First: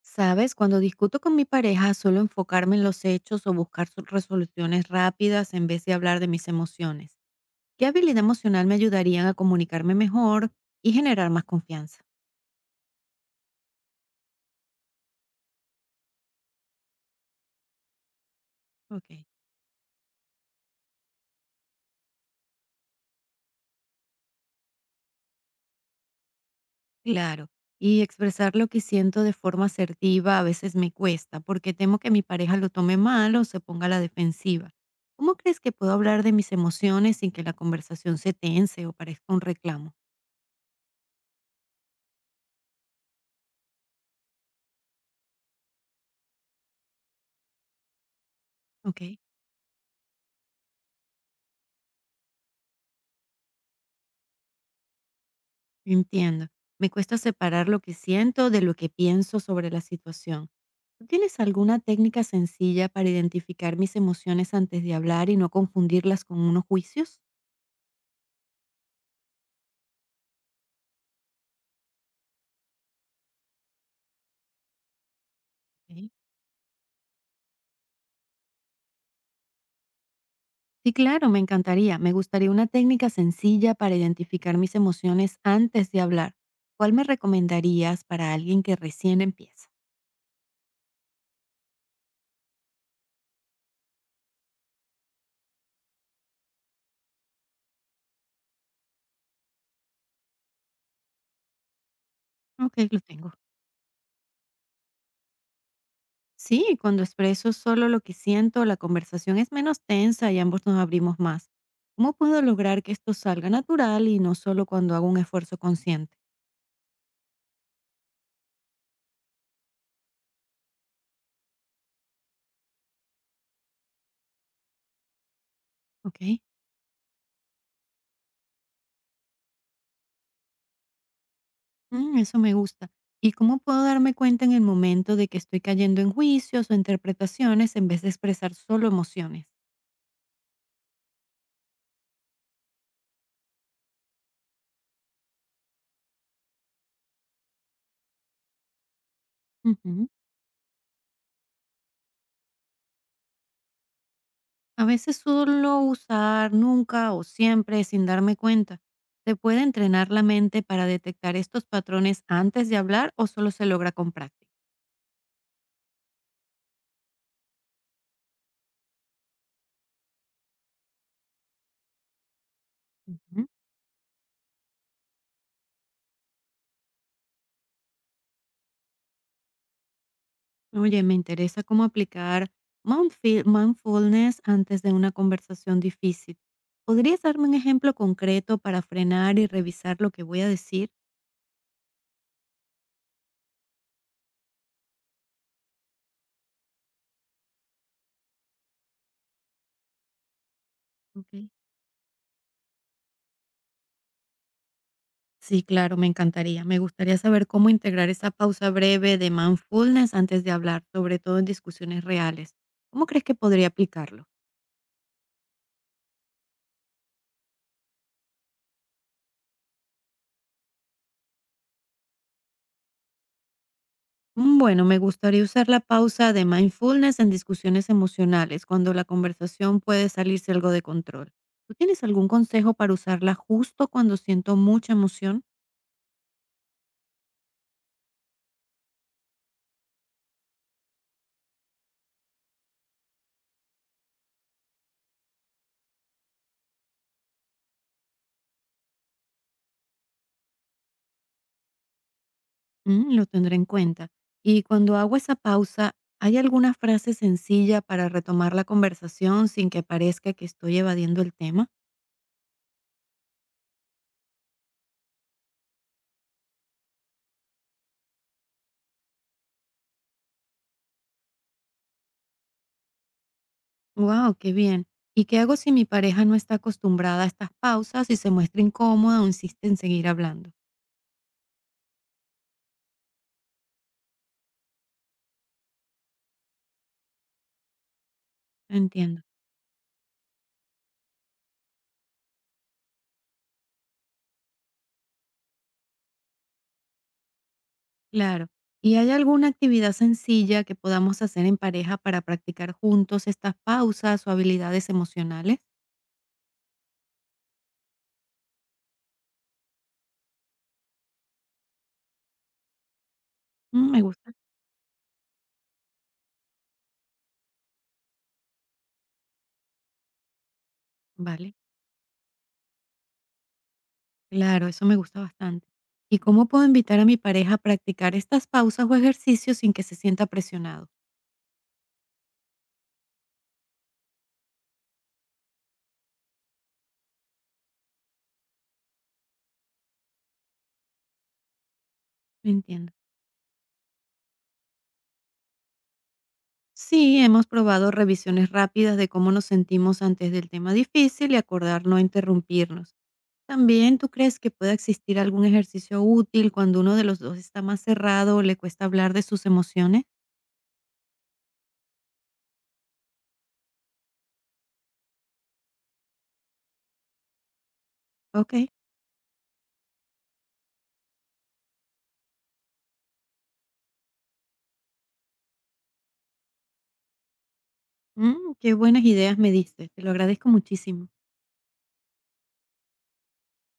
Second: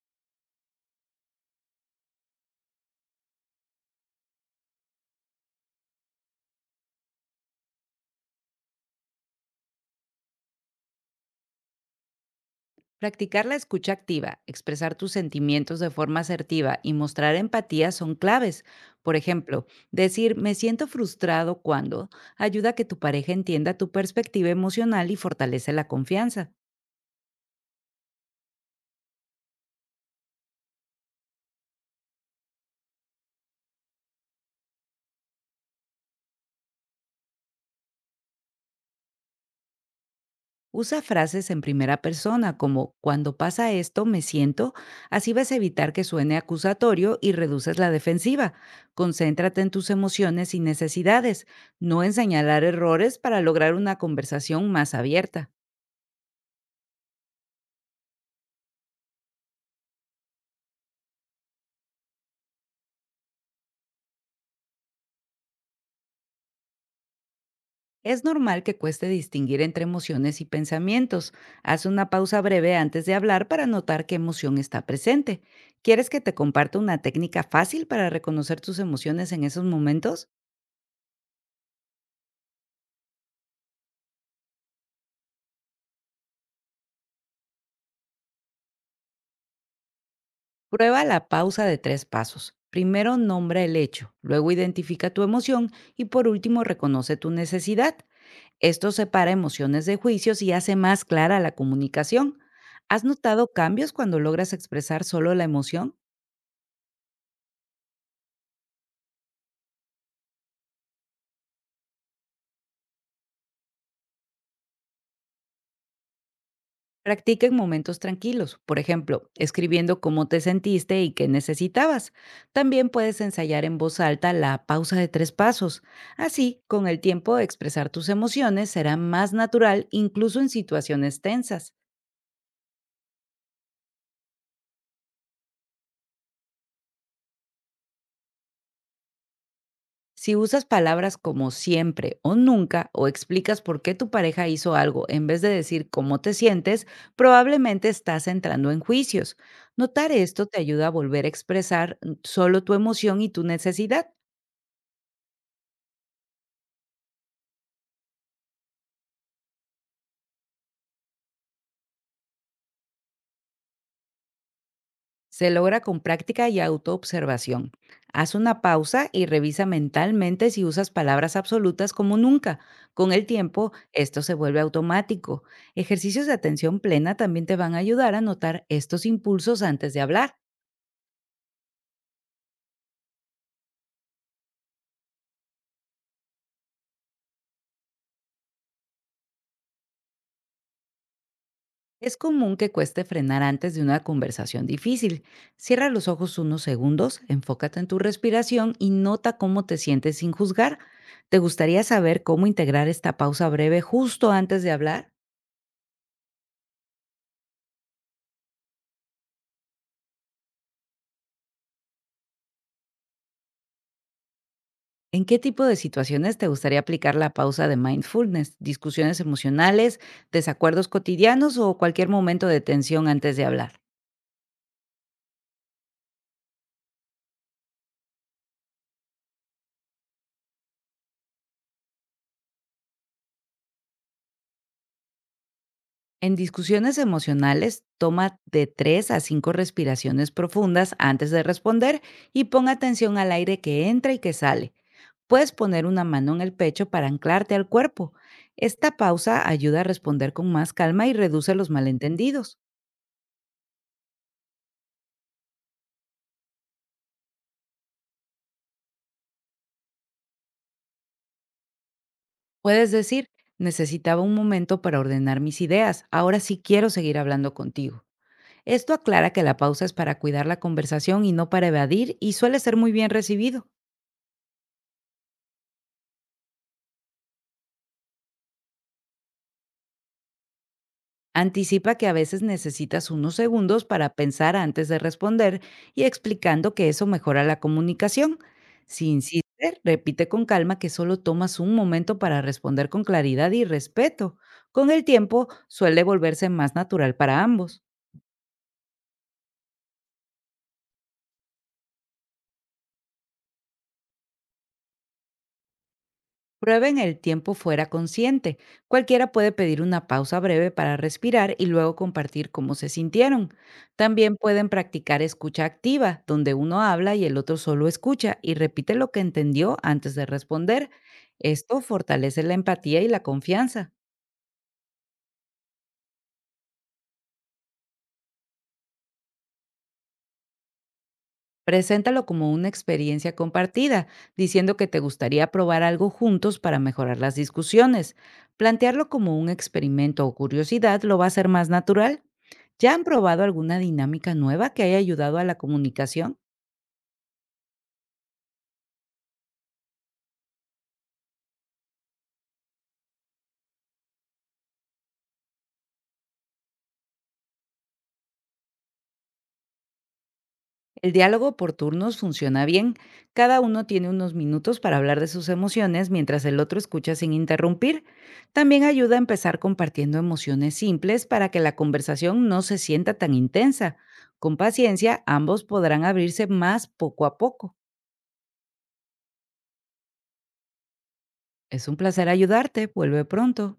Sabes, cuando discuto con mi pareja, suelo enfocarme en los hechos o buscar resoluciones rápidas en vez de hablar de mis emociones. ¿Qué habilidad emocional me ayudarían a comunicarme mejor y generar más confianza? Practicar la escucha activa, expresar tus sentimientos de forma asertiva y mostrar empatía son claves. Por Ok. ejemplo, decir me siento frustrado cuando ayuda a que tu pareja entienda tu perspectiva emocional y fortalece la confianza. Claro, y expresar lo que siento de forma asertiva a veces me cuesta porque temo que mi pareja lo tome mal o se ponga a la defensiva. ¿Cómo crees que puedo hablar de mis emociones sin que la conversación se tense o parezca un reclamo? Usa frases en primera persona como cuando pasa esto me siento, así vas a evitar que suene acusatorio y reduces la defensiva. Ok. Concéntrate en tus emociones y necesidades, no en señalar errores para lograr una conversación más abierta. Entiendo. Me cuesta separar lo que siento de lo que pienso sobre la situación. ¿Tú tienes alguna técnica sencilla para identificar mis emociones antes de hablar y no confundirlas con unos juicios? Es normal que cueste distinguir entre emociones y pensamientos. Haz una pausa breve antes de hablar para notar qué emoción está presente. ¿Quieres Ok. que te comparta una técnica fácil para reconocer tus emociones en esos momentos? Sí, claro, me encantaría. Me gustaría una técnica sencilla para identificar mis emociones antes de hablar. ¿Cuál me recomendarías para alguien que recién empieza? Prueba la pausa de 3 pasos. Primero nombra el hecho, luego identifica tu emoción y por último reconoce tu necesidad. Esto separa emociones de juicios y hace más clara la comunicación. Ok, lo ¿Has tengo. notado cambios cuando logras expresar solo la emoción? Sí, cuando expreso solo lo que siento, la conversación es menos tensa y ambos nos abrimos más. ¿Cómo puedo lograr que esto salga natural y no solo cuando hago un esfuerzo consciente? Practica en momentos tranquilos, por ejemplo, escribiendo cómo te sentiste y qué necesitabas. También puedes ensayar en voz alta la pausa de 3 pasos. Ok. Así, con el tiempo, expresar tus emociones será más natural incluso en situaciones tensas. Eso me gusta. ¿Y cómo puedo darme cuenta en el momento de que estoy cayendo en juicios o interpretaciones en vez de expresar solo emociones? Si usas palabras como siempre o nunca o explicas por qué tu pareja hizo algo en vez de decir cómo te sientes, probablemente estás entrando en juicios. Ujú. Notar esto te ayuda a volver a expresar solo tu emoción y tu necesidad. A veces solo usar nunca o siempre sin darme cuenta. ¿Se puede entrenar la mente para detectar estos patrones antes de hablar o solo se logra con práctica? Se logra con práctica y autoobservación. Haz una pausa y revisa mentalmente si usas palabras absolutas como nunca. Con el Ujú. tiempo, esto se vuelve automático. Ejercicios de atención plena también te van a ayudar a notar estos impulsos antes de hablar. Oye, me interesa cómo aplicar mindfulness antes de una conversación difícil. ¿Podrías darme un ejemplo concreto para frenar y revisar lo que voy a decir? Es común que cueste frenar antes de una conversación difícil. Cierra los ojos unos segundos, enfócate en tu respiración y nota cómo te sientes sin juzgar. ¿Te Ok. gustaría saber cómo integrar esta pausa breve justo antes de hablar? Sí, claro, me encantaría. Me gustaría saber cómo integrar esa pausa breve de mindfulness antes de hablar, sobre todo en discusiones reales. ¿Cómo crees que podría aplicarlo? ¿En qué tipo de situaciones te gustaría aplicar la pausa de mindfulness? ¿Discusiones emocionales, desacuerdos cotidianos o cualquier momento de tensión antes de hablar? Bueno, me gustaría usar la pausa de mindfulness en discusiones emocionales, cuando la conversación puede salirse algo de control. ¿Tú tienes algún consejo para usarla justo cuando siento mucha emoción? En discusiones emocionales, toma de 3 a 5 respiraciones profundas antes de responder y pon atención al aire que entra y que sale. Puedes poner una mano en el pecho para anclarte al cuerpo. Esta pausa ayuda a responder con más calma y reduce los malentendidos. Lo tendré en cuenta. Y cuando hago esa pausa, ¿hay alguna frase sencilla para retomar la conversación sin que parezca que estoy evadiendo el tema? Puedes decir, necesitaba un momento para ordenar mis ideas, ahora sí quiero seguir hablando contigo. Esto aclara que la pausa es para cuidar la conversación y no para evadir y suele ser muy bien recibido. ¡Wow! ¡Qué bien! ¿Y qué hago si mi pareja no está acostumbrada a estas pausas y se muestra incómoda o insiste en seguir hablando? Anticipa que a veces necesitas unos segundos para pensar antes de responder y explicando que eso mejora la comunicación. Si Entiendo. insiste, repite con calma que solo tomas un momento para responder con claridad y respeto. Con el tiempo suele volverse más natural para ambos. Claro. ¿Y hay alguna actividad sencilla que podamos hacer en pareja para practicar juntos estas pausas o habilidades emocionales? Prueben el tiempo fuera consciente. Cualquiera puede pedir una pausa breve para respirar y luego compartir cómo se sintieron. Me gusta. También pueden practicar escucha activa, donde uno habla y el otro solo escucha y repite lo que entendió antes de responder. Vale. Esto fortalece la empatía y la confianza. Claro, eso me gusta bastante. ¿Y cómo puedo invitar a mi pareja a practicar estas pausas o ejercicios sin que se sienta presionado? Preséntalo como una experiencia compartida, diciendo que te gustaría probar algo juntos para mejorar las discusiones. Plantearlo como un experimento o curiosidad lo va a hacer más natural. No entiendo. ¿Ya han probado alguna dinámica nueva que haya ayudado a la comunicación? Sí, hemos probado revisiones rápidas de cómo nos sentimos antes del tema difícil y acordar no interrumpirnos. También, ¿tú crees que pueda existir algún ejercicio útil cuando uno de los dos está más cerrado o le cuesta hablar de sus emociones? El diálogo por turnos funciona bien. Cada uno tiene unos minutos para hablar de sus emociones mientras el otro escucha sin interrumpir. Ok, También ayuda a empezar compartiendo emociones simples para que la conversación no se sienta tan intensa. Con paciencia, ambos podrán abrirse más poco a poco. Qué buenas ideas me diste, te lo agradezco muchísimo. Es un placer ayudarte. Vuelve pronto.